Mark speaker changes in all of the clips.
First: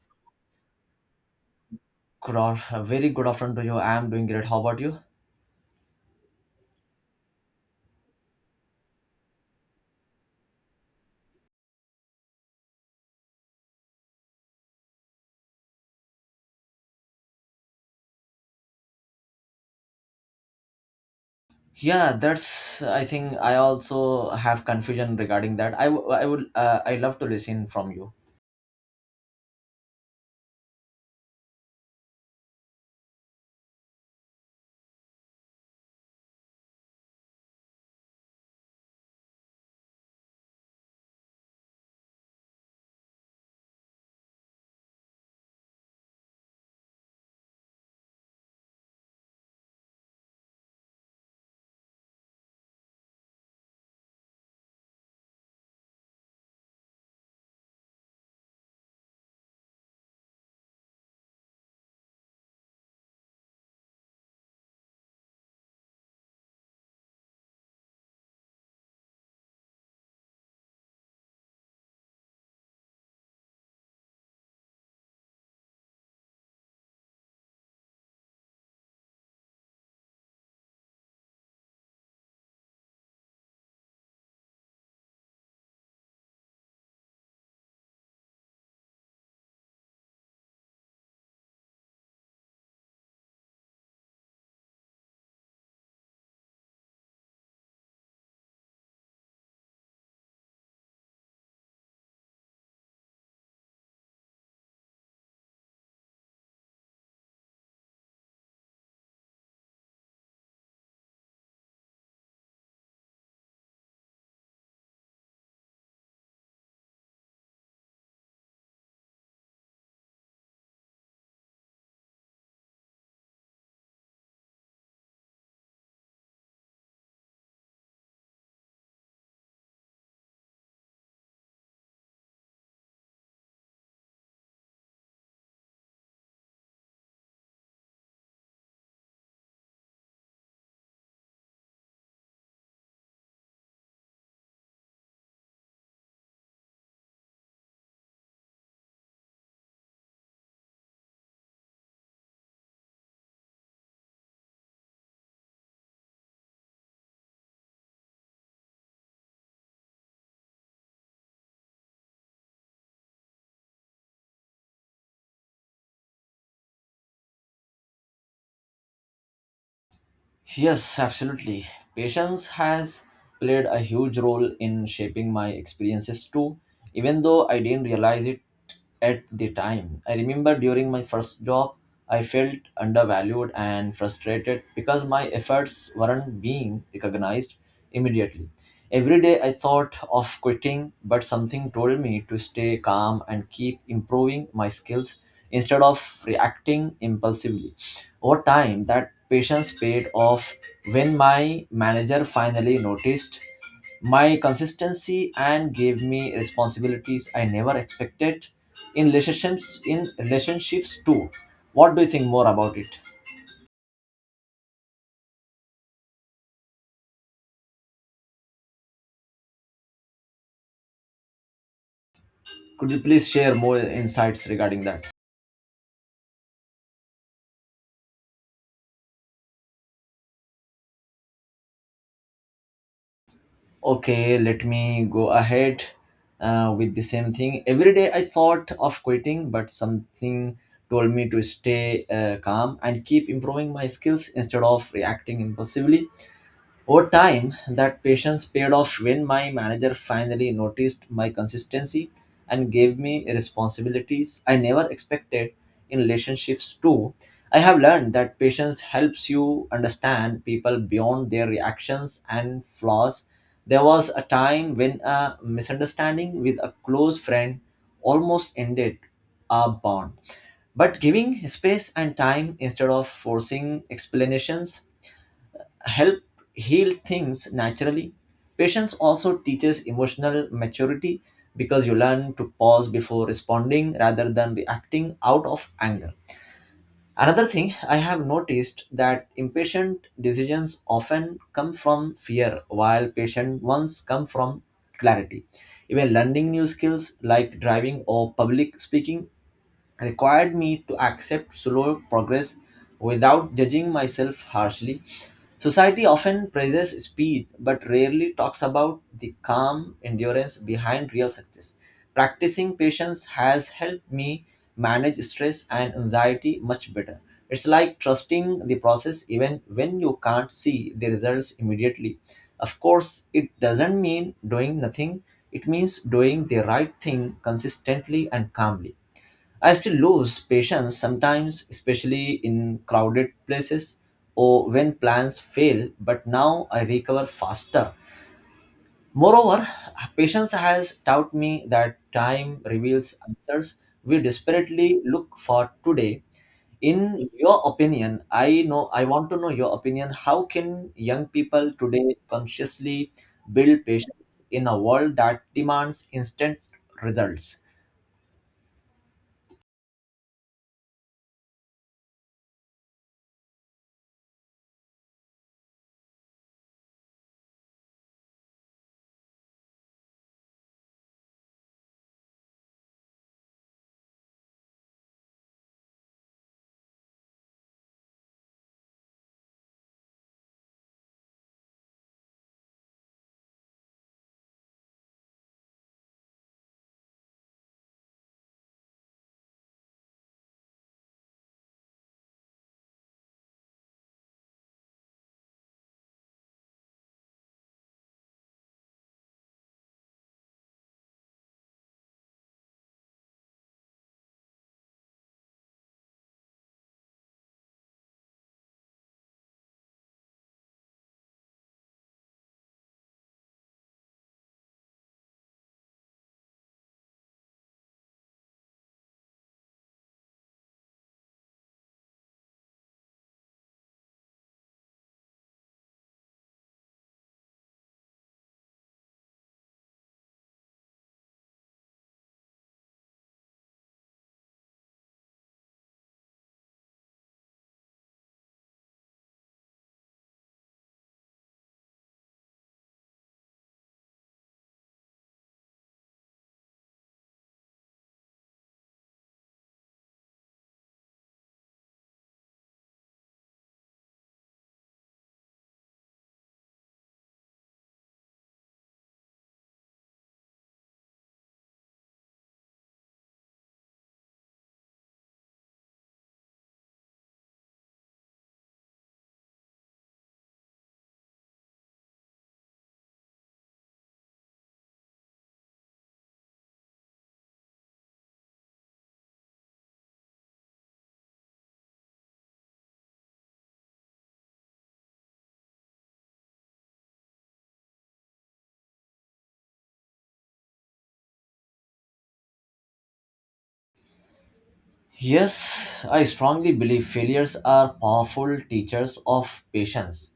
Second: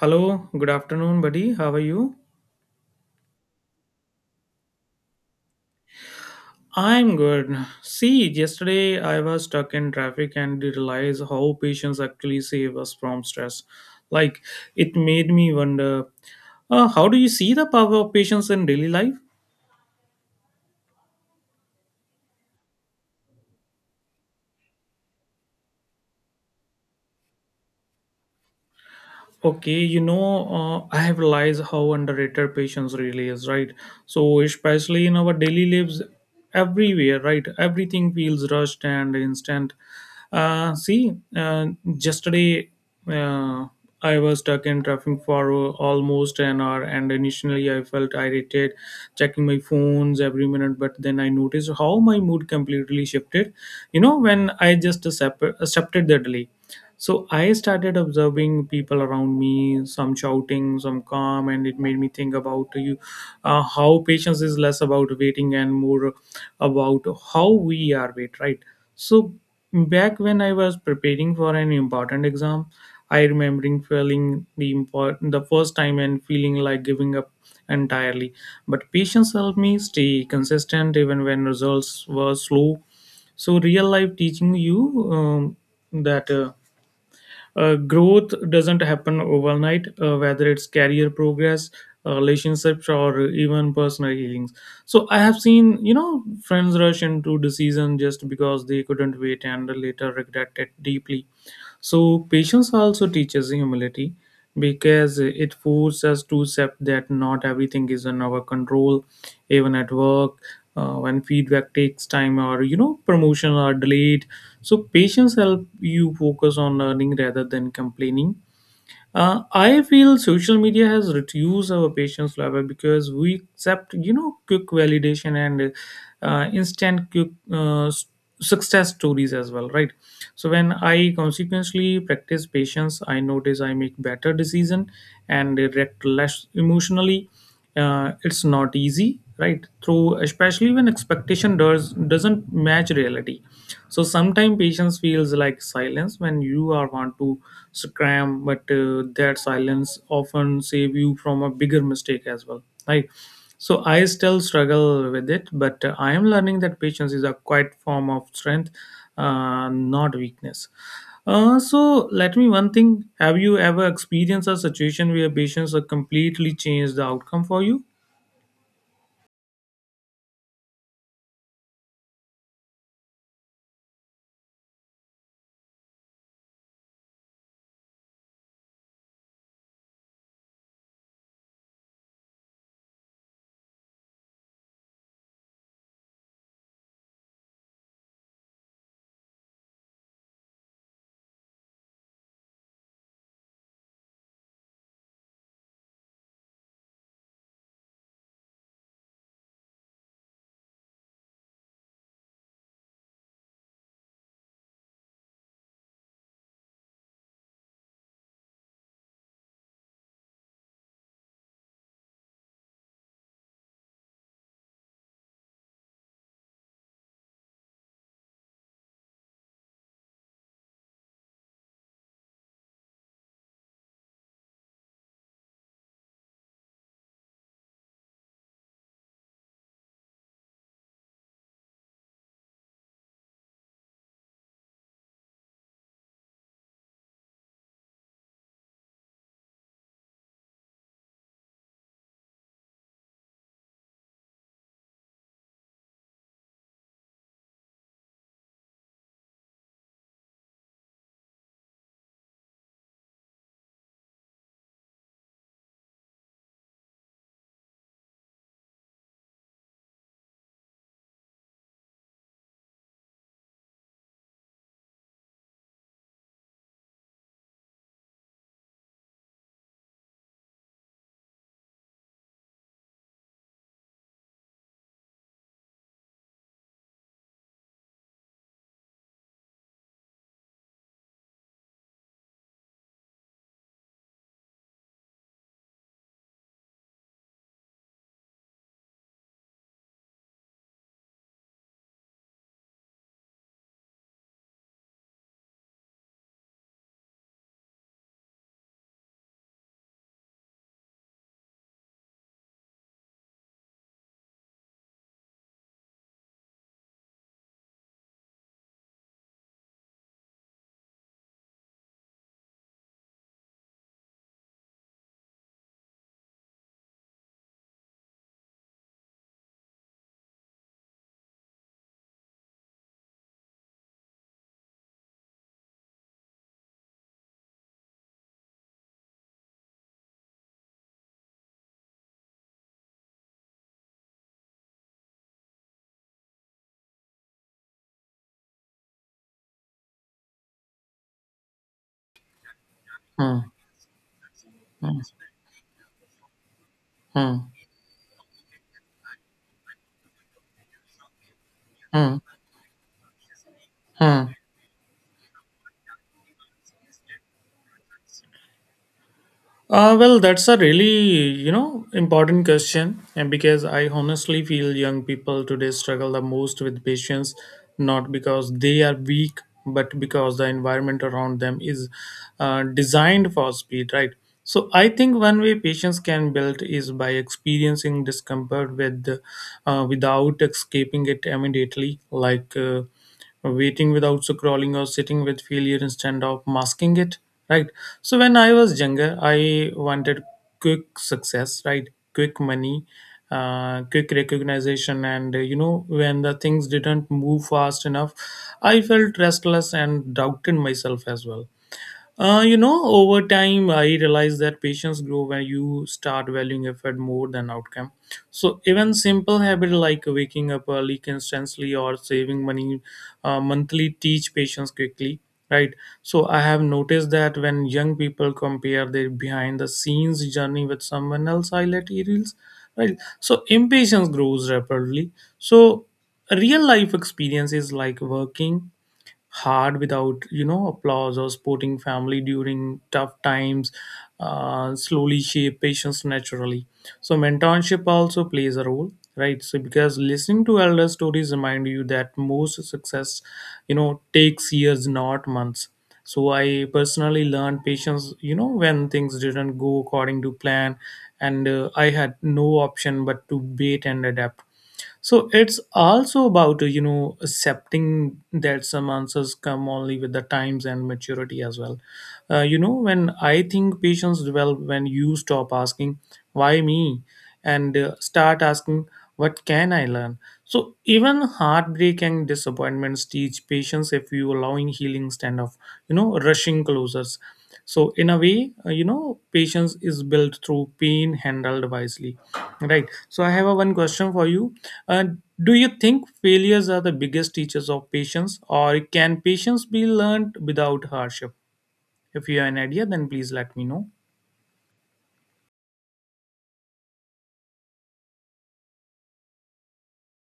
Speaker 1: Hello, good afternoon, buddy. How are you?
Speaker 2: A very good afternoon to you. I am doing great. How about you?
Speaker 1: I'm good. See, yesterday I was stuck in traffic and did realize how patience actually save us from stress. Like, it made me wonder, how do you see the power of patience in daily life?
Speaker 2: Yeah, that's. I think I also have confusion regarding that. I, w- I would. I love to listen from you.
Speaker 1: Okay, you know, I have realized how underrated patience really is, right? So, especially in our daily lives, everywhere, right? Everything feels rushed and instant. See, yesterday uh, I was stuck in traffic for almost an hour, and initially I felt irritated, checking my phones every minute. But then I noticed how my mood completely shifted. You know, when I just accepted the delay, so I started observing people around me, some shouting, some calm, and it made me think about you how patience is less about waiting and more about how we are wait, right? So back when I was preparing for an important exam, I remembering feeling the important the first time and feeling like giving up entirely. But patience helped me stay consistent even when results were slow, so real life teaching you that growth doesn't happen overnight, whether it's career progress, relationships, or even personal healings. So I have seen, you know, friends rush into decision just because they couldn't wait and later regret it deeply. So, patience also teaches humility because it forces us to accept that not everything is in our control, even at work, when feedback takes time or you know promotion are delayed. So, patience help you focus on learning rather than complaining. I feel social media has reduced our patience level because we accept, you know, quick validation and instant quick success stories as well, right? So when I consequently practice patience, I notice I make better decision and react less emotionally. It's not easy right through, especially when expectation doesn't match reality. So sometimes patience feels like silence when you are want to scram, but that silence often save you from a bigger mistake as well, right? So I still struggle with it, but I am learning that patience is a quiet form of strength, not weakness. So let me one thing. Have you ever experienced a situation where patients have completely changed the outcome for you?
Speaker 2: Yes, absolutely. Patience has played a huge role in shaping my experiences too, even though I didn't realize it at the time. I remember during my first job, I felt undervalued and frustrated because my efforts weren't being recognized immediately. Every day I thought of quitting, but something told me to stay calm and keep improving my skills instead of reacting impulsively. Over time, that patience paid off when my manager finally noticed my consistency and gave me responsibilities I never expected in relationships too. What do you think more about it? Could you please share more insights regarding that? Okay, let me go ahead with the same thing. Every day I thought of quitting, but something told me to stay calm and keep improving my skills instead of reacting impulsively. Over time, that patience paid off when my manager finally noticed my consistency and gave me responsibilities I never expected in relationships too. I have learned that patience helps you understand people beyond their reactions and flaws. There was a time when a misunderstanding with a close friend almost ended our bond. But giving space and time instead of forcing explanations help heal things naturally. Patience also teaches emotional maturity because you learn to pause before responding rather than reacting out of anger. Another thing I have noticed that impatient decisions often come from fear while patient ones come from clarity. Even learning new skills like driving or public speaking required me to accept slow progress without judging myself harshly. Society often praises speed but rarely talks about the calm endurance behind real success. Practicing patience has helped me manage stress and anxiety much better. It's like trusting the process even when you can't see the results immediately. Of course, it doesn't mean doing nothing, it means doing the right thing consistently and calmly. I still lose patience sometimes, especially in crowded places or when plans fail, but now I recover faster. Moreover, patience has taught me that time reveals
Speaker 1: Hmm.
Speaker 2: answers we
Speaker 1: Hmm.
Speaker 2: desperately look for today. In
Speaker 1: Hmm.
Speaker 2: your opinion, I know I want to know your opinion. How can young people today
Speaker 1: Hmm.
Speaker 2: consciously build
Speaker 1: Hmm.
Speaker 2: patience in a world that demands instant results?
Speaker 1: Well, that's a really, you know, important question, and because I honestly feel young people today struggle the most with patience, not because they are weak, but because the environment around them is designed for speed, right? So I think one way patience can build is by experiencing discomfort with, without escaping it immediately, like. Waiting without so crawling or sitting with failure instead of masking it, right? So when I was younger I wanted quick success, right, quick money, quick recognition, and you know, when the things didn't move fast enough, I felt restless and doubted myself as well. You know, over time, I realized that patience grow when you start valuing effort more than outcome. So even simple habit like waking up early constantly or saving money monthly teach patience quickly, right? So I have noticed that when young people compare their behind the scenes journey with someone else, highlight reels, right? So impatience grows rapidly. So real life experiences like working hard without you know applause or supporting family during tough times slowly shape patience naturally. So mentorship also plays a role, right? So because listening to elder stories remind you that most success, you know, takes years, not months. So I personally learned patience, you know, when things didn't go according to plan, and I had no option but to wait and adapt. So it's also about you know, accepting that some answers come only with the times and maturity as well. You know, when I think patience develop when you stop asking why me, and start asking what can I learn. So even heartbreak and disappointments teach patience if you allowing healing stand of, you know, rushing closures. So in a way, you know, patience is built through pain handled wisely, right? So I have a one question for you. uh, do you think failures are the biggest teachers of patience, or can patience be learned without hardship? If you have an idea, then please let me know.
Speaker 2: Yes, I strongly believe failures are powerful teachers of patience.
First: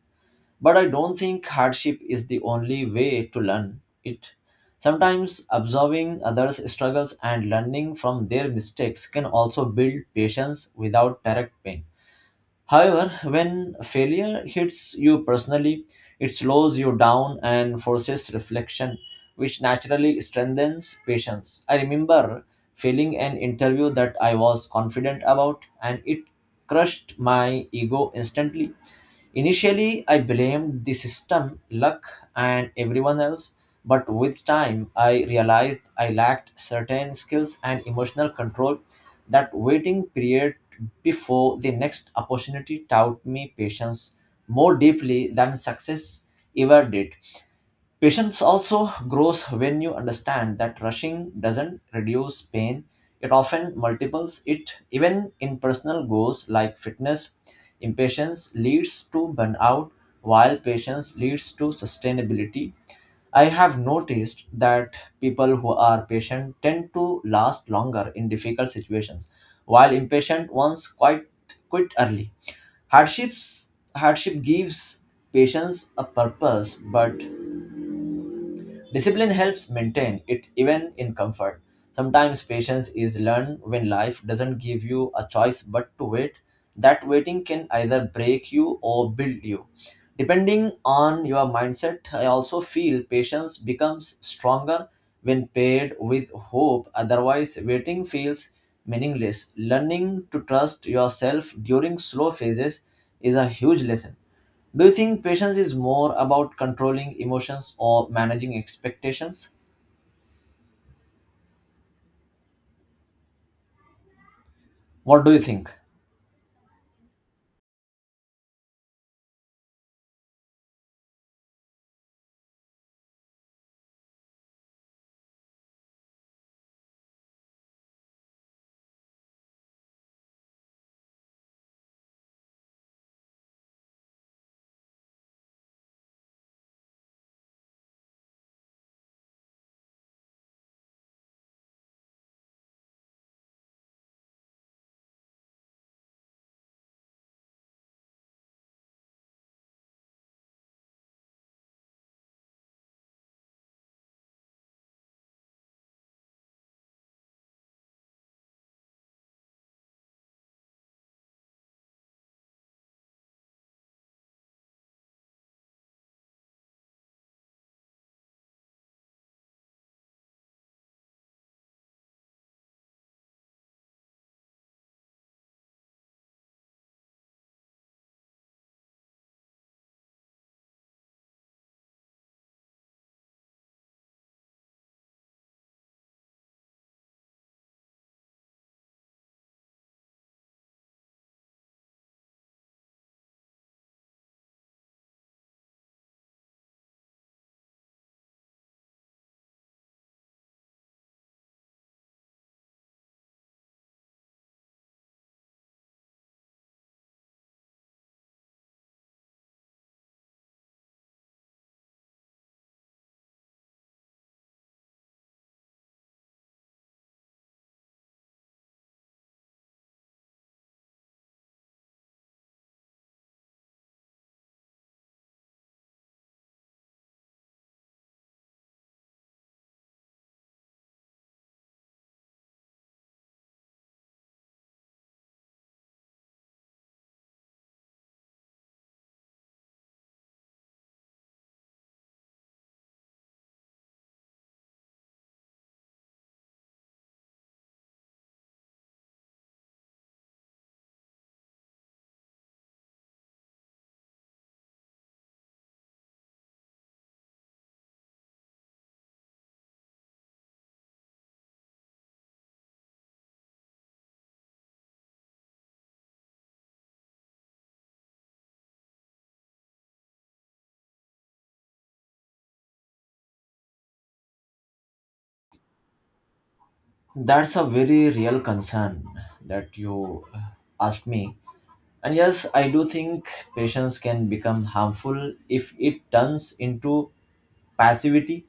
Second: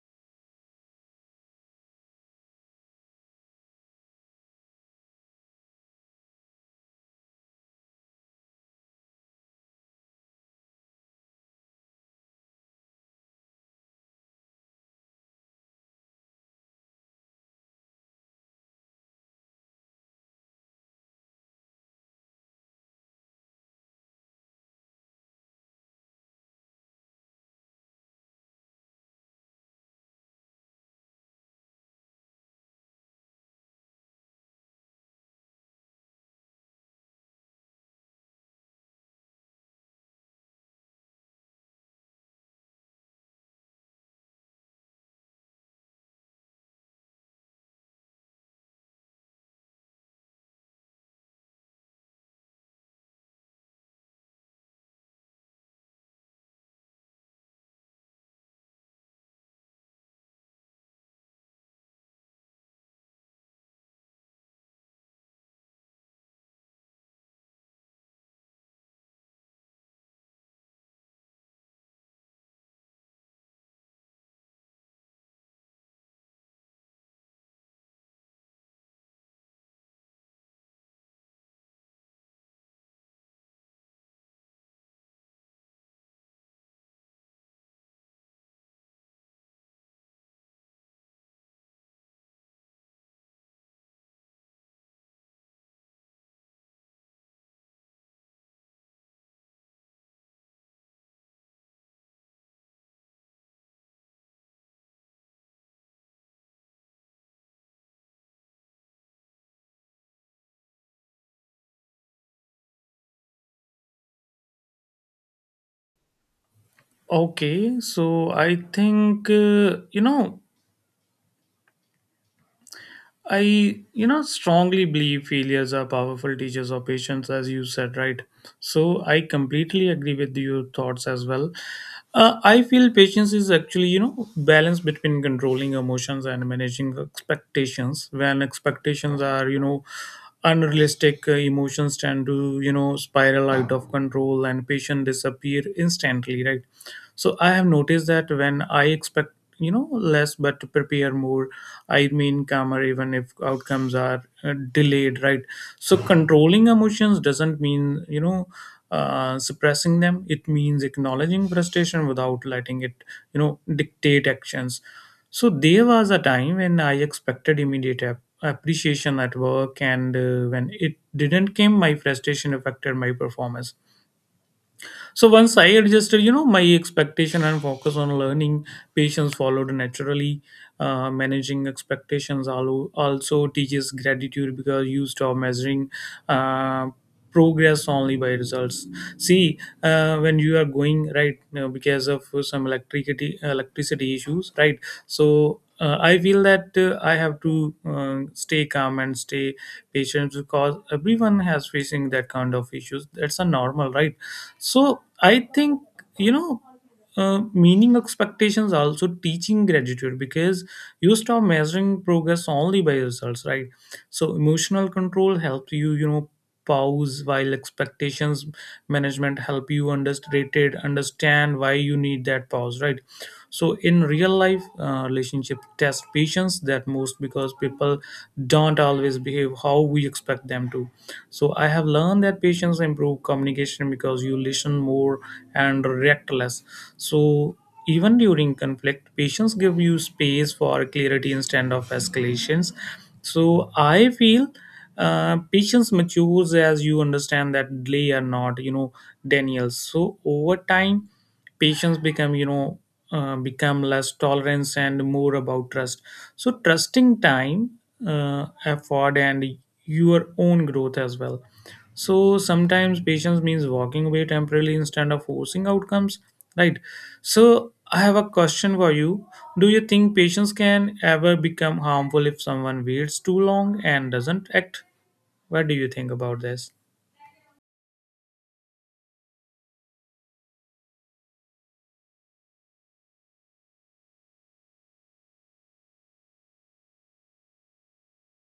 Speaker 2: But I don't think hardship is the only way to learn it. Sometimes observing others' struggles and learning from their mistakes can also build patience without direct pain. However, when failure hits you personally, it slows you down and forces reflection, which naturally strengthens patience. I remember failing an interview that I was confident about, and it crushed my ego instantly. Initially, I blamed the system, luck, and everyone else, but with time, I realized I lacked certain skills and emotional control. That waiting period before the next opportunity taught me patience more deeply than success ever did. Patience also grows when you understand that rushing doesn't reduce pain, it often multiples it. Even in personal goals like fitness, impatience leads to burnout, while patience leads to sustainability. I have noticed that people who are patient tend to last longer in difficult situations, while impatient ones quit early. Hardship gives patience a purpose, but discipline helps maintain it even in comfort. Sometimes patience is learned when life doesn't give you a choice but to wait. That waiting can either break you or build you. Depending on your mindset, I also feel patience becomes stronger when paired with hope. Otherwise, waiting feels meaningless. Learning to trust yourself during slow phases is a huge lesson. Do you think patience is more about controlling emotions or managing expectations? What do you think?
Speaker 1: Okay, so I think, you know, I, you know, strongly believe failures are powerful teachers of patience, as you said, right? So I completely agree with your thoughts as well. I feel patience is actually, you know, balance between controlling emotions and managing expectations. When expectations are, you know, unrealistic, emotions tend to, you know, spiral out of control and patience disappear instantly, right? So I have noticed that when I expect, you know, less but to prepare more, I mean calmer even if outcomes are delayed, right? So controlling emotions doesn't mean, you know, suppressing them. It means acknowledging frustration without letting it, you know, dictate actions. So there was a time when I expected immediate appreciation at work, and when it didn't came, my frustration affected my performance. So once I adjusted, you know, my expectation and focus on learning, patience followed naturally. Managing expectations also teaches gratitude because you stop measuring uh, progress only by results. See, when you are going right now because of some electricity issues, right? So I feel that I have to stay calm and stay patient because everyone has facing that kind of issues. That's a normal, right? So I think, you know, meaning expectations also teaching gratitude because you stop measuring progress only by results, right? So emotional control helps you, you know, pause, while expectations management help you understand why you need that pause, right? So in real life relationship test patience that most because people don't always behave how we expect them to. So I have learned that patience improve communication because you listen more and react less. So even during conflict patience give you space for clarity instead of escalations. So I feel patience matures as you understand that delay are not, you know, daniels. So over time patients become, you know, become less tolerance and more about trust. So trusting time, effort, and your own growth as well. So sometimes patience means walking away temporarily instead of forcing outcomes, right? So I have a question for you. Do you think patience can ever become harmful if someone waits too long and doesn't act? What do you think about this?
Speaker 2: That's a very real concern that you asked me. And yes, I do think patience can become harmful if it turns into passivity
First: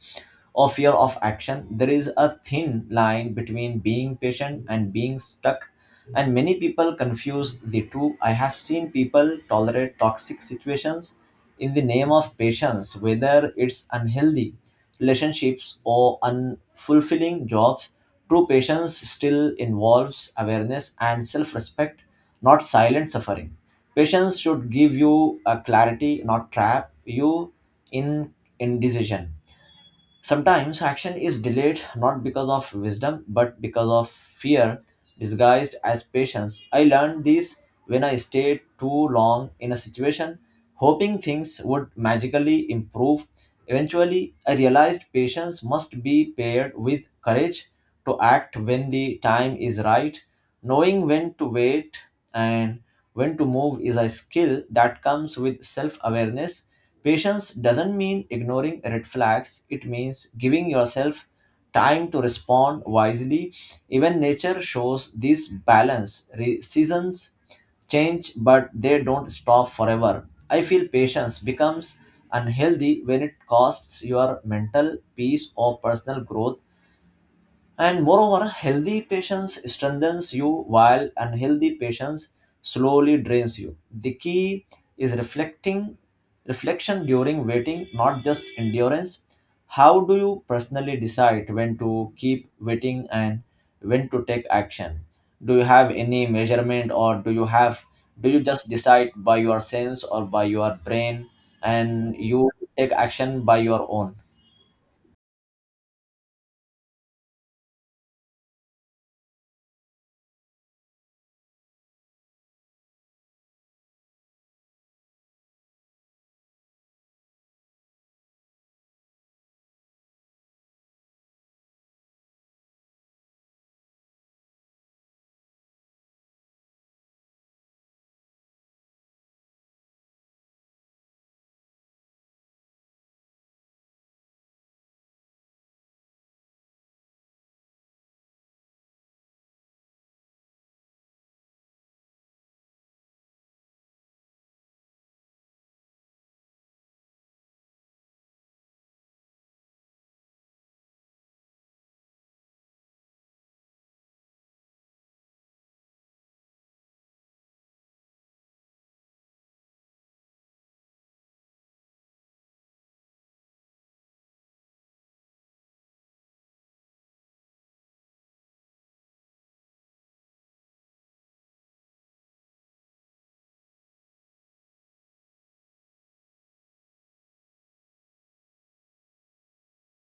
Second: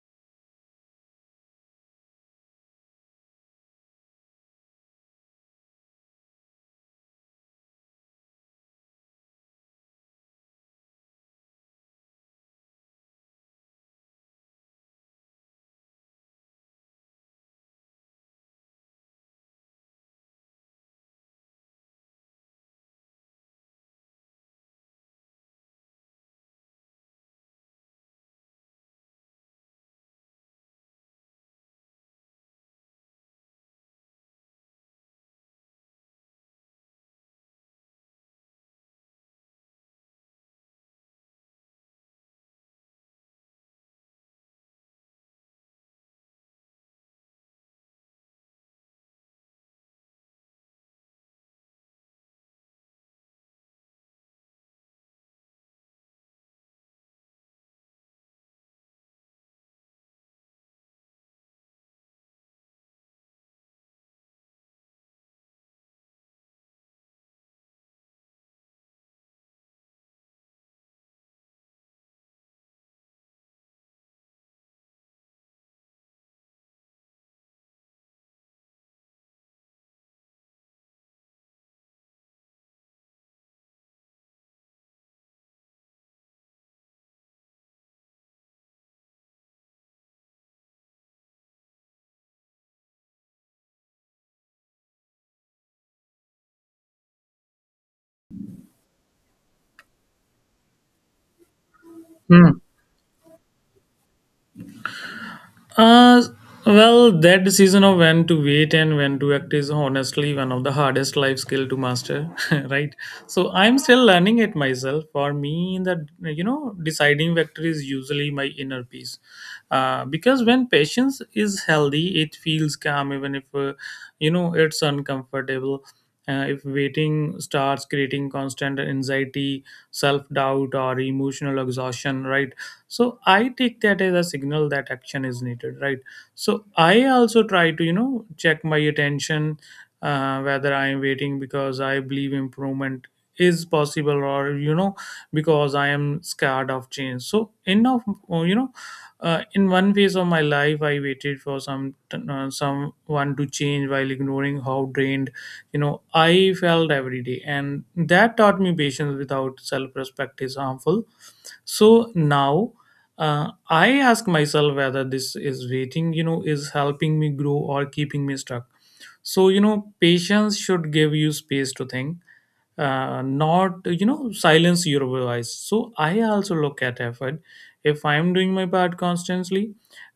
Speaker 2: or fear of action. There is a thin line between being patient and being stuck, and many people confuse the two. I have seen people tolerate toxic situations in the name of patience, whether it's unhealthy relationships or unfulfilling jobs. True patience still involves awareness and self respect, not silent suffering. Patience should give you a clarity, not trap you in indecision. Sometimes action is delayed not because of wisdom but because of fear disguised as patience. I learned this when I stayed too long in a situation, hoping things would magically improve. Eventually, I realized patience must be paired with courage to act when the time is right, knowing when to wait and when to move is a skill that comes with self awareness. Patience doesn't mean ignoring red flags, it means giving yourself time to respond wisely. Even nature shows this balance. Seasons change, but they don't stop forever. I feel patience becomes unhealthy when it costs your mental peace or personal growth and moreover, healthy patience strengthens you while unhealthy patience slowly drains you. The key is reflecting reflection during waiting, not just endurance. How do you personally decide when to keep waiting and when to take action? Do you have any measurement or do you just decide by your sense or by your brain and you take action by your own?
Speaker 1: Uh, well, that decision of when to wait and when to act is honestly one of the hardest life skill to master, right? So I'm still learning it myself. For me, the you know deciding factor is usually my inner peace, because when patience is healthy, it feels calm even if you know it's uncomfortable. If waiting starts creating constant anxiety, self doubt, or emotional exhaustion, right? So I take that as a signal that action is needed, right? So I also try to, you know, check my attention, whether I am waiting because I believe improvement is possible, or you know because I am scared of change. So enough, you know, in one phase of my life I waited for some someone to change while ignoring how drained, you know, I felt every day, and that taught me patience without self-respect is harmful. So now, I ask myself whether this is waiting, you know, is helping me grow or keeping me stuck. So you know patience should give you space to think, not you know silence your voice. So I also look at effort. If I'm doing my part constantly,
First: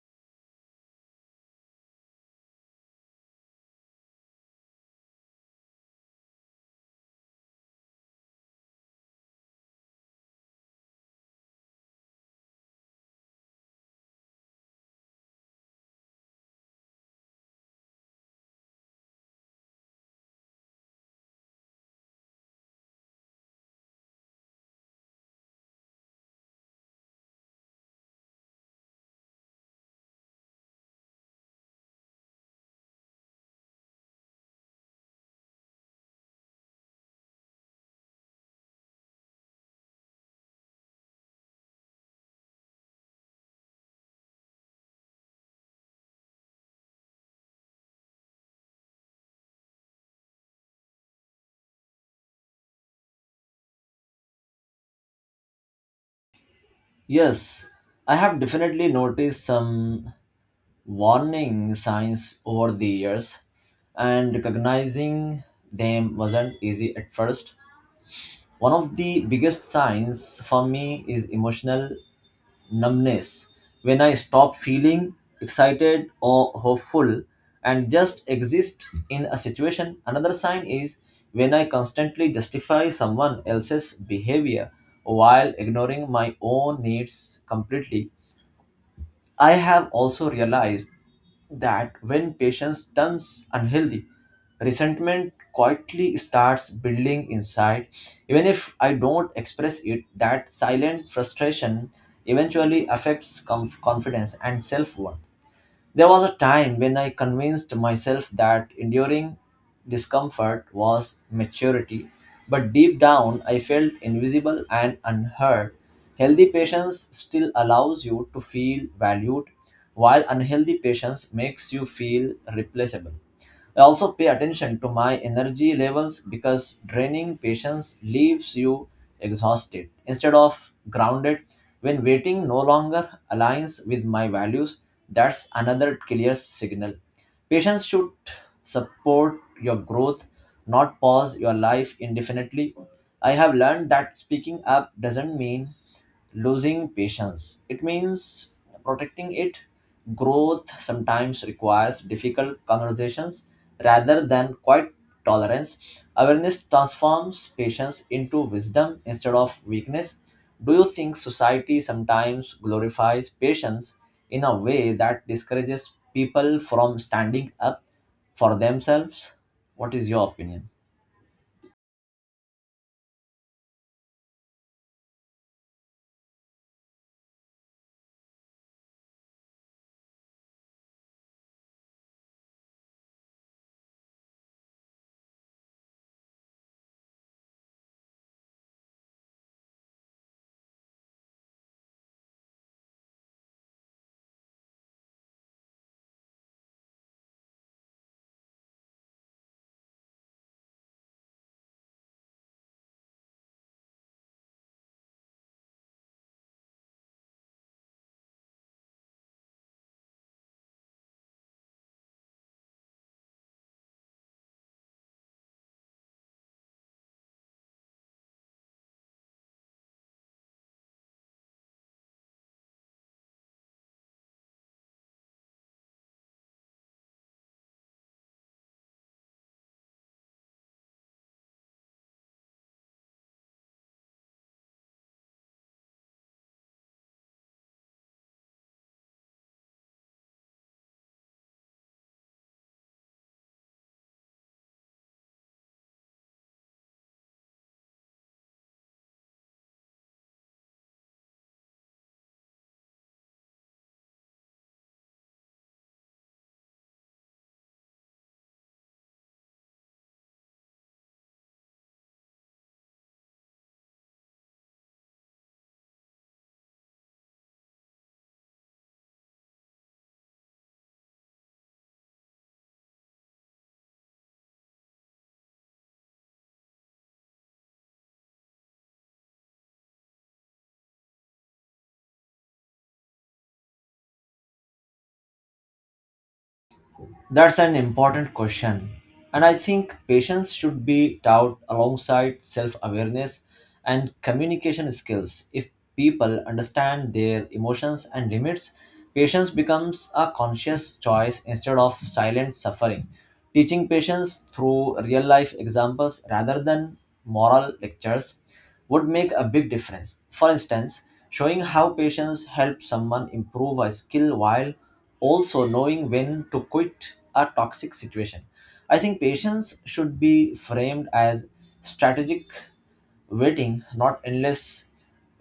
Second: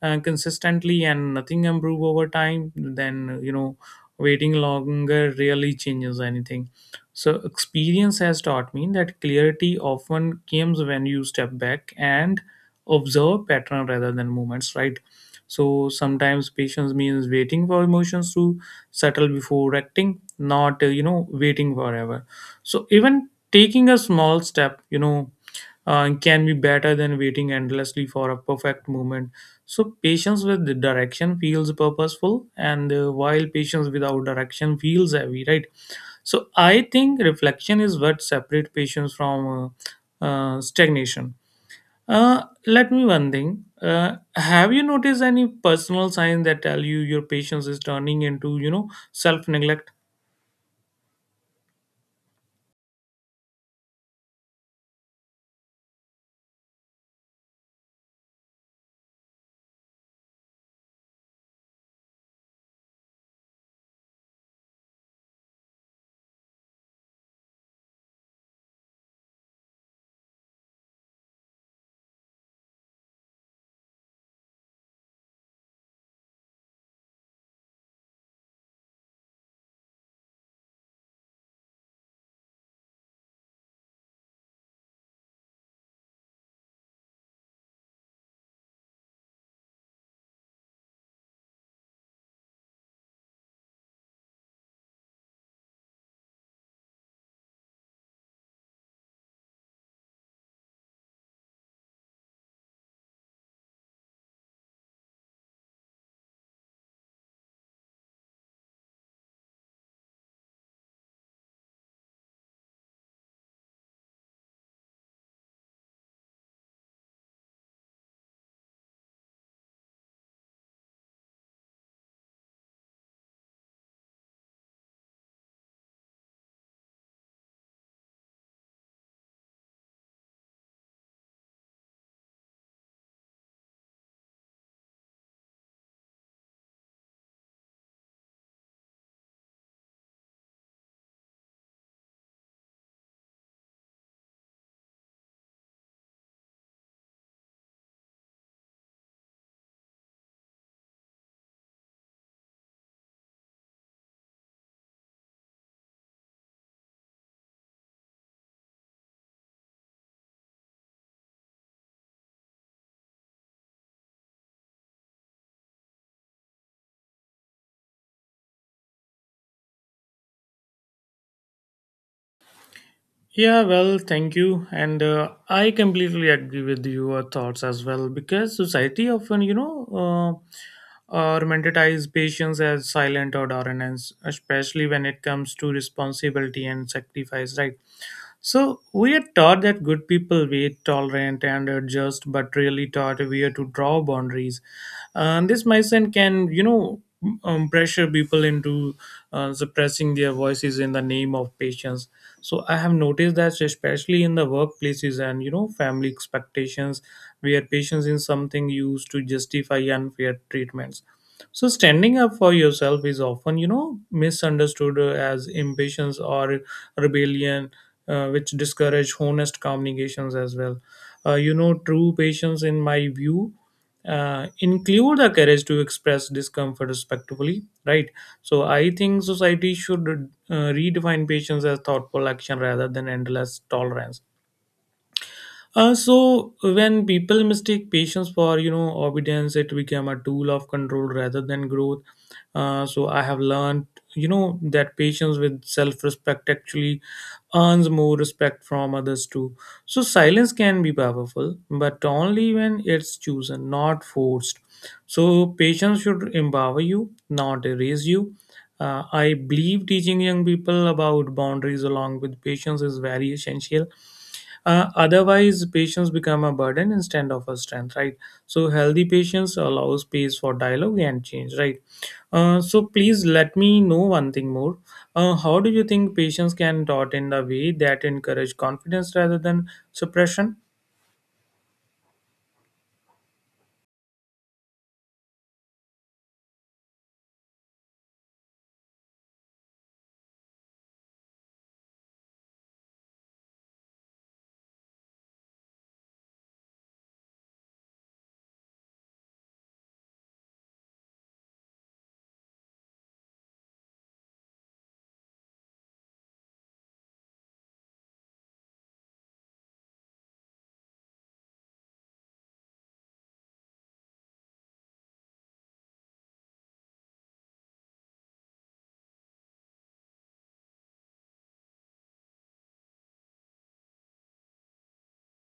Speaker 1: consistently, and nothing improve over time, then you know waiting longer really changes anything. So experience has taught me that clarity often comes when you step back and observe pattern rather than movements, right? So sometimes patience means waiting for emotions to settle before acting, not you know waiting forever. So even taking a small step, you know, can be better than waiting endlessly for a perfect moment. So patience with the direction feels purposeful, and while patience without direction feels heavy, right? So I think reflection is what separates patience from stagnation. Uh, let me one thing. Have you noticed any personal signs that tell you your patience is turning into, you know, self neglect?
Speaker 2: Yes, I have definitely noticed some warning signs over the years, and recognizing them wasn't easy at first. One of the biggest signs for me is emotional numbness. When I stop feeling excited or hopeful and just exist in a situation, another sign is when I constantly justify someone else's behavior while ignoring my own needs completely. I have also realized that when patience turns unhealthy, resentment quietly starts building inside. Even if I don't express it, that silent frustration eventually affects confidence and self worth. There was a time when I convinced myself that enduring discomfort was maturity, but deep down I felt invisible and unheard. Healthy patience still allows you to feel valued, while unhealthy patience makes you feel replaceable. I also pay attention to my energy levels because draining patience leaves you exhausted instead of grounded. When waiting no longer aligns with my values, that's another clear signal. Patience should support your growth, not pause your life indefinitely. I have learned that speaking up doesn't mean losing patience. It means protecting it. Growth sometimes requires difficult conversations rather than quiet tolerance. Awareness transforms patience into wisdom instead of weakness. Do you think society sometimes glorifies patience in a way that discourages people from standing up for themselves? What is your opinion?
Speaker 1: Yeah, well, thank you. And I completely agree with your thoughts as well because society often, you know, romanticize patience as silent or dominance, especially when it comes to responsibility and sacrifice, right? So we are taught that good people wait, tolerant, and are just, but really taught where to draw boundaries. And this mindset can, pressure people into suppressing their voices in the name of patience. So I have noticed that especially in the workplaces and you know family expectations, where patience is something used to justify unfair treatments, so standing up for yourself is often, you know, misunderstood as impatience or rebellion, which discourage honest communications as well. You know, true patience, in my view, include the courage to express discomfort respectfully, right? So I think society should redefine patience as thoughtful action rather than endless tolerance. So when people mistake patience for you know obedience, it became a tool of control rather than growth. So I have learned, you know, that patience with self-respect actually earns more respect from others too. So silence can be powerful, but only when it's chosen, not forced. So patience should empower you, not erase you. I believe teaching young people about boundaries along with patience is very essential. Otherwise, patients become a burden instead of a strength, right? So, healthy patients allow space for dialogue and change, right? So, please let me know one thing more. How do you think patients can taught in the way that encourage confidence rather than suppression?
Speaker 2: That's an important question. And I think patience should be taught alongside self awareness and communication skills. If people understand their emotions and limits, patience becomes a conscious choice instead of silent suffering. Teaching patience through real life examples rather than moral lectures would make a big difference. For instance, showing how patience helps someone improve a skill while also knowing when to quit a toxic situation. I think patience should be framed as strategic waiting, not endless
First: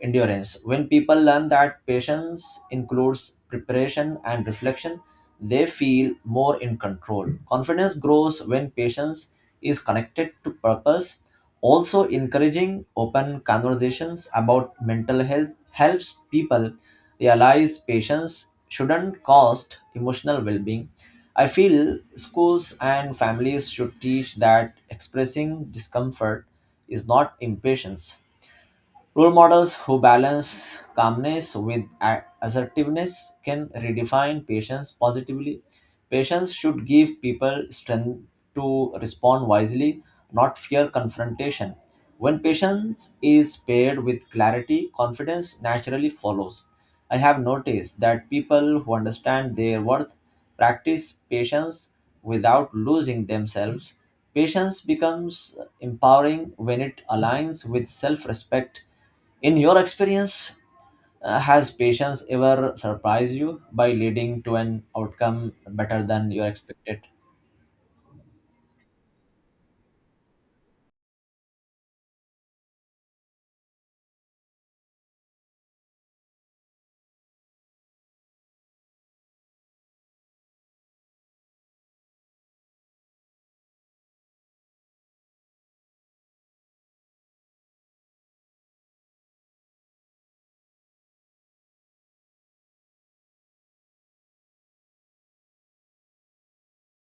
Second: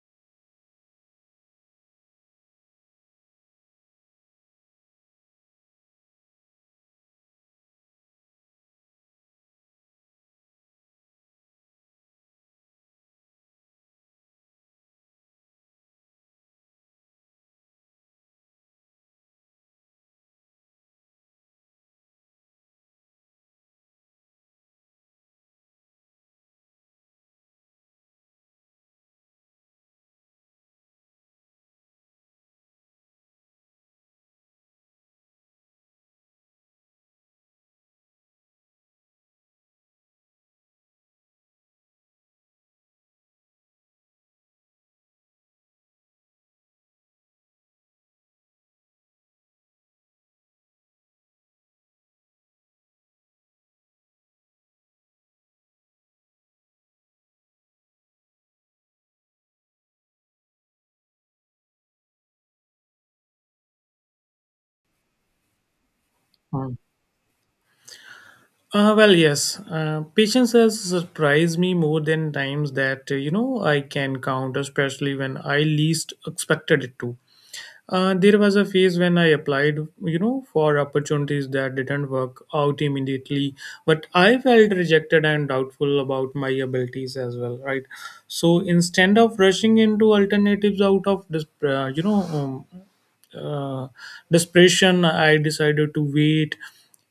Speaker 2: endurance. When people learn that patience includes preparation and reflection, they feel more in control. Confidence grows when patience is connected to purpose. Also, encouraging open conversations about mental health helps people realize patience shouldn't cost emotional well being. I feel schools and families should teach that expressing discomfort is not impatience. Role models who balance calmness with assertiveness can redefine patience positively. Patience should give people strength to respond wisely, not fear confrontation. When patience is paired with clarity, confidence naturally follows. I have noticed that people who understand their worth practice patience without losing themselves. Patience becomes empowering when it aligns with self respect. In your experience, has patience ever surprised you by leading to an outcome better than you
Speaker 1: Hmm.
Speaker 2: expected?
Speaker 1: Well, yes. Patience has surprised me more than times that, you know, I can count, especially when I least expected it to. There was a phase when I applied, you know, for opportunities that didn't work out immediately, but I felt rejected and doubtful about my abilities as well, right? So instead of rushing into alternatives out of this uh, desperation, I decided to wait,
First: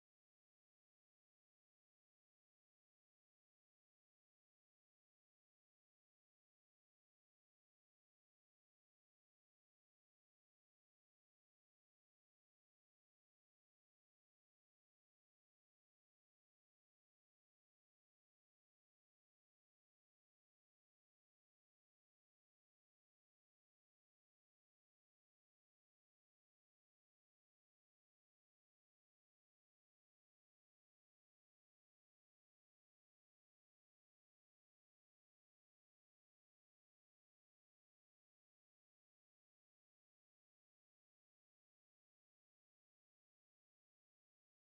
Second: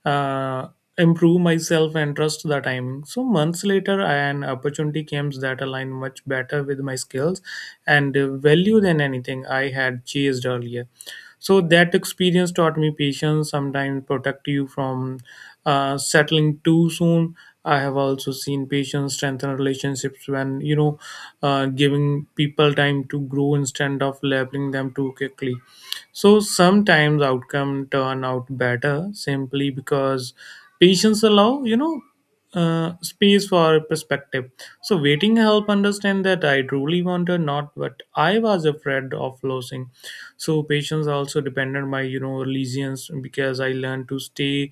Speaker 1: uh, improve myself and trust the timing. So months later an opportunity came that aligned much better with my skills and value than anything I had chased earlier. So that experience taught me patience sometimes protect you from settling too soon. I have also seen patients strengthen relationships when, you know, giving people time to grow instead of labeling them too quickly. So sometimes outcome turn out better simply because patients allow, you know, space for perspective. So waiting help understand that I truly wanted, not what I was afraid of losing. So patience also depended my, you know, resilience because I learned to stay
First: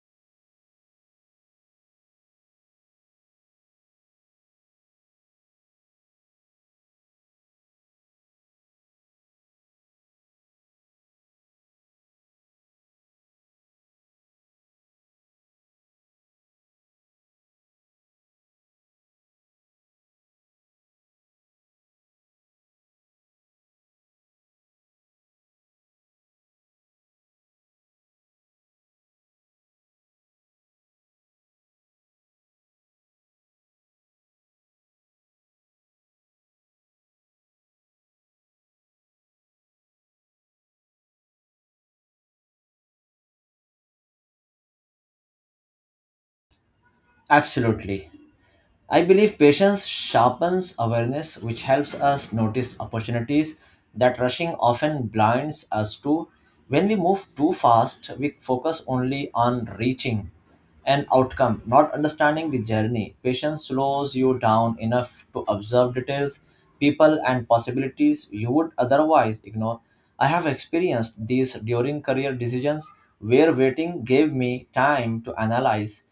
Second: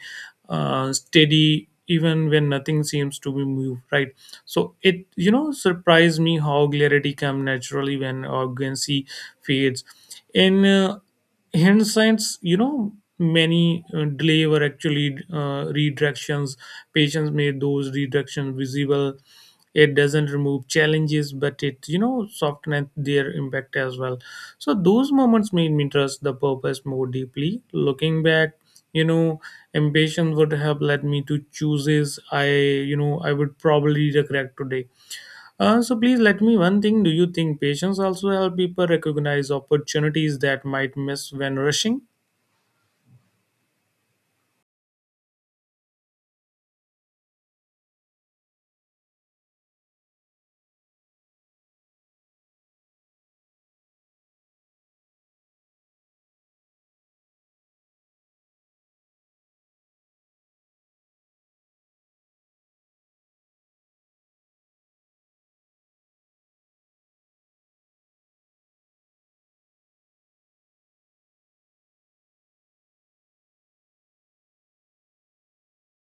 Speaker 1: steady even when nothing seems to be moved, right? So it, you know, surprised me how clarity come naturally when arrogancy fades. In hindsight, you know, many delay were actually redirections. Patients made those redirections visible. It doesn't remove challenges, but it, you know, softens their impact as well. So those moments made me trust the purpose more deeply. Looking back, you know, ambition would have led me to chooses I, you know, I would probably regret today. So please let me one thing, do you think patience also help people recognize opportunities that might miss when rushing?
Speaker 2: Absolutely. I believe patience sharpens awareness, which helps us notice opportunities that rushing often blinds us to. When we move too fast, we focus only on reaching an outcome, not understanding the journey. Patience slows you down enough to observe details, people, and possibilities you would otherwise ignore. I have experienced these during career decisions where waiting gave me time to analyze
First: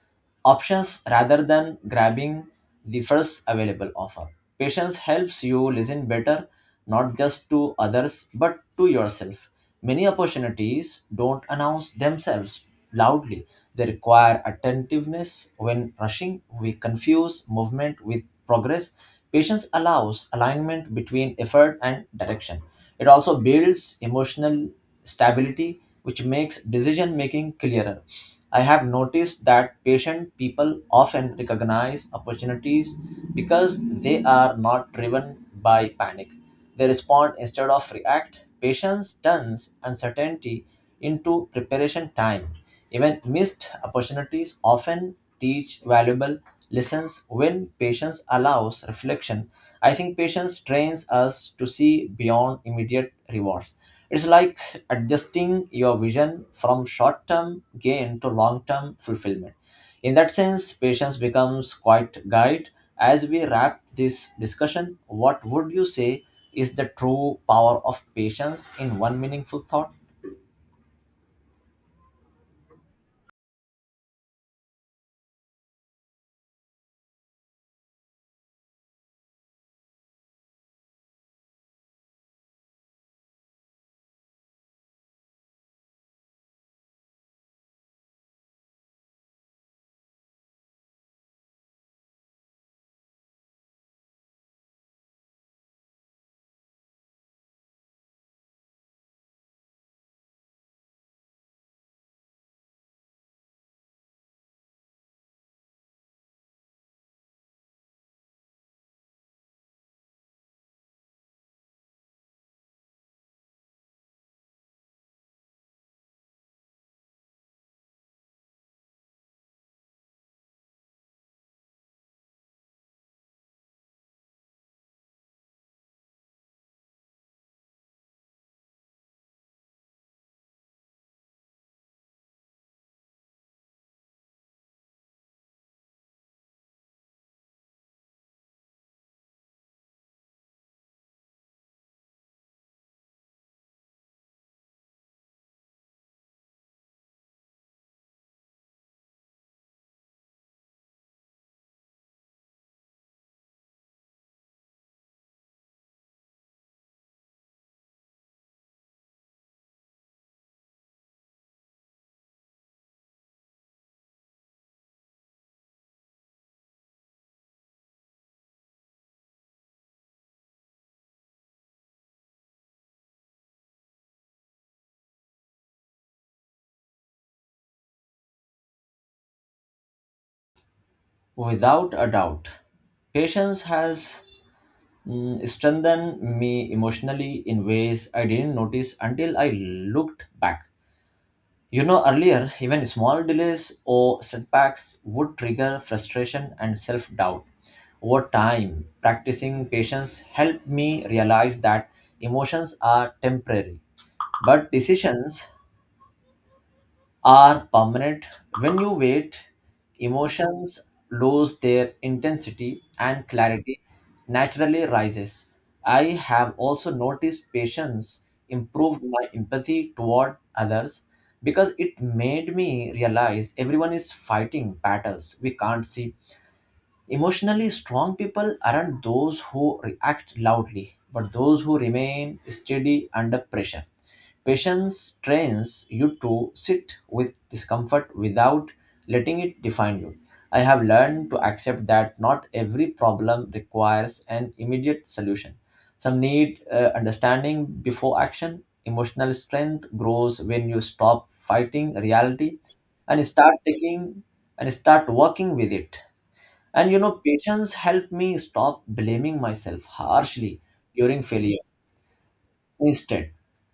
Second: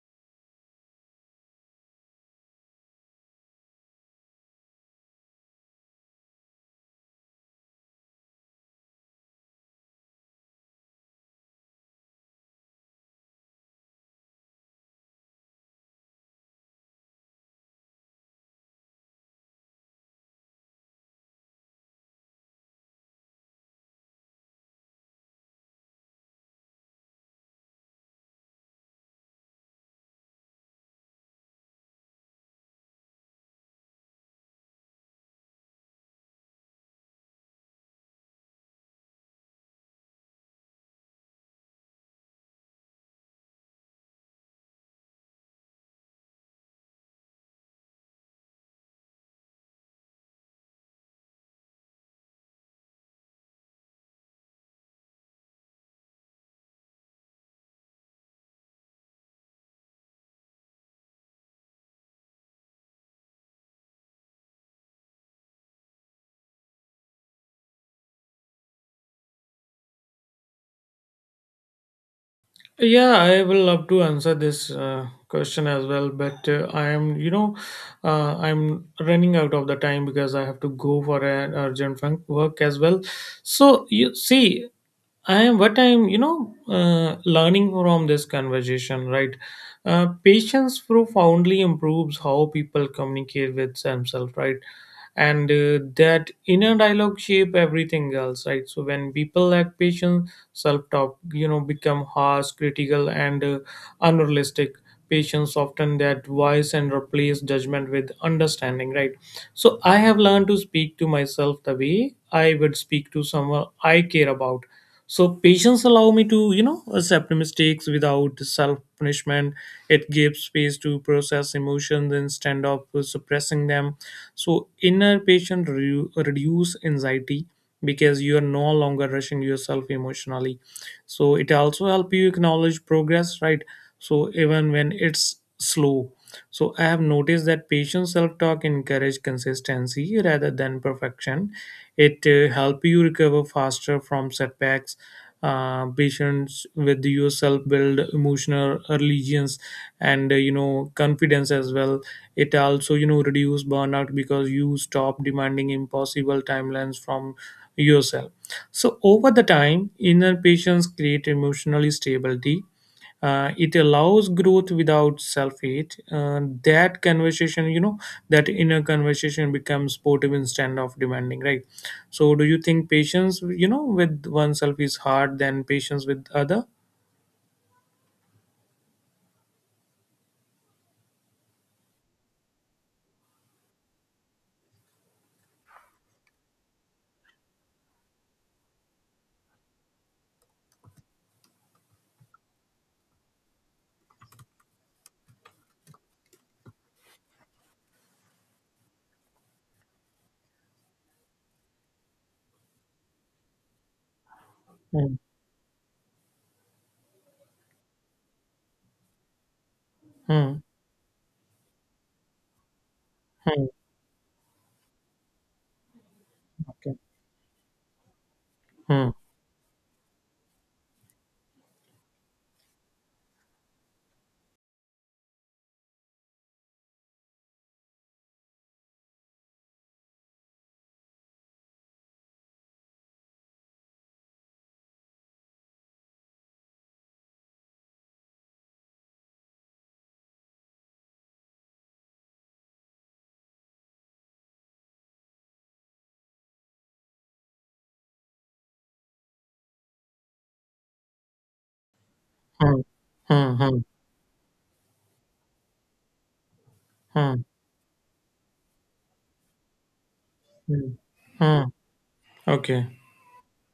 Speaker 2: options rather than grabbing the first available offer. Patience helps you listen better, not just to others, but to yourself. Many opportunities don't announce themselves loudly, they require attentiveness. When rushing, we confuse movement with progress. Patience allows alignment between effort and direction. It also builds emotional stability, which makes decision making clearer. I have noticed that patient people often recognize opportunities because they are not driven by panic. They respond instead of react. Patience turns uncertainty into preparation time. Even missed opportunities often teach valuable lessons when patience allows reflection. I think patience trains us to see beyond immediate rewards. It's like adjusting your vision from short term gain to long term fulfillment. In that sense, patience becomes quite guide. As we wrap this discussion, what would you say is the true power of patience in one meaningful thought?
Speaker 1: Yeah, I will love to answer this question as well, but I am, you know, I'm running out of the time because I have to go for an urgent work as well. So you see, I am what I'm, you know, learning from this conversation, right? Patience profoundly improves how people communicate with themselves, right? And that inner dialogue shape everything else, right? So when people lack patience, self-talk, you know, become harsh, critical, and unrealistic. Patients often that voice and replace judgment with understanding, right? So I have learned to speak to myself the way I would speak to someone I care about. So patience allow me to, you know, accept mistakes without self punishment. It gives space to process emotions instead of suppressing them. So inner patience reduce anxiety because you are no longer rushing yourself emotionally. So it also help you acknowledge progress, right? So even when it's slow. So I have noticed that patient self-talk encourage consistency rather than perfection. It help you recover faster from setbacks. Patients with yourself build emotional religions and you know confidence as well. It also, you know, reduce burnout because you stop demanding impossible timelines from yourself. So, over the time, inner patience create emotionally stability. It allows growth without self-hate. That conversation, you know, that inner conversation becomes supportive instead of demanding, right? So, do you think patience, you know, with oneself is hard than patience with other?
Speaker 2: Without a doubt, patience has strengthened me emotionally in ways I didn't notice until I looked back. You know, earlier, even small delays or setbacks would trigger frustration and self doubt. Over time, practicing patience helped me realize that emotions are temporary, but
Speaker 1: Hmm.
Speaker 2: decisions are permanent. When you wait,
Speaker 1: Hmm.
Speaker 2: emotions lose their intensity and
Speaker 1: Hmm.
Speaker 2: clarity naturally rises. I have also
Speaker 1: Okay.
Speaker 2: noticed patience improved
Speaker 1: Hmm.
Speaker 2: my empathy toward others because it made me realize everyone is fighting battles we can't see. Emotionally strong people aren't those who react loudly, but those who remain steady under pressure. Patience trains you to sit with discomfort without letting it define you. I have learned to accept that not every problem requires an immediate solution. Some need understanding before action. Emotional strength grows when you stop fighting reality
Speaker 1: Hmm.
Speaker 2: and
Speaker 1: Hmm.
Speaker 2: start
Speaker 1: Hmm.
Speaker 2: taking and start working with it. And you know,
Speaker 1: Hmm.
Speaker 2: patience helped me stop blaming myself harshly
Speaker 1: Hmm.
Speaker 2: during
Speaker 1: Hmm.
Speaker 2: failures.
Speaker 1: Okay.
Speaker 2: Instead,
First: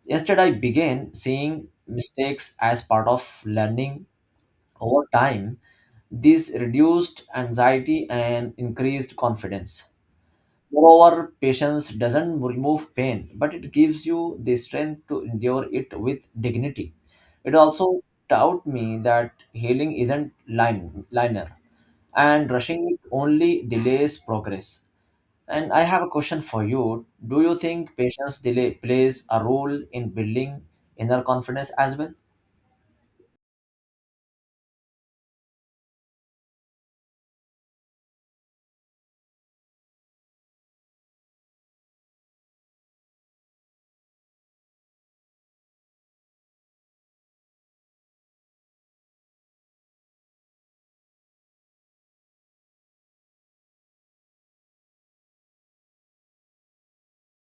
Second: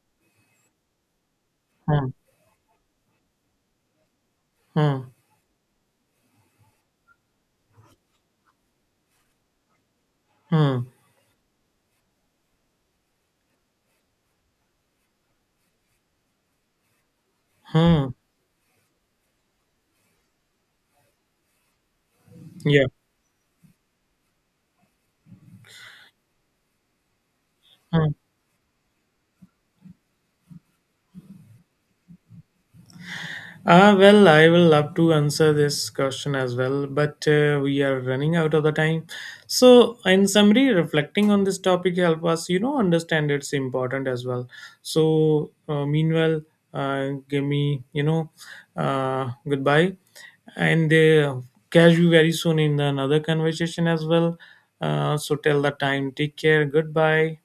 Speaker 2: Instead I began seeing
Speaker 1: Hmm.
Speaker 2: mistakes as part of learning over
Speaker 1: Hmm.
Speaker 2: time. This reduced anxiety and increased confidence.
Speaker 1: Hmm.
Speaker 2: Moreover, patience doesn't remove pain, but it gives you the strength to endure it with dignity. It also
Speaker 1: Hmm.
Speaker 2: taught me that healing isn't linear and
Speaker 1: Yeah.
Speaker 2: rushing it only delays progress. And I have a question for you. Do you think
Speaker 1: Hmm.
Speaker 2: patience delay plays a role in building inner confidence as well?
Speaker 1: Well, I will love to answer this question as well, but we are running out of the time. So, in summary, reflecting on this topic help us, you know, understand it's important as well. So, meanwhile, give me, you know, goodbye, and catch you very soon in another conversation as well. So, till the time, take care. Goodbye.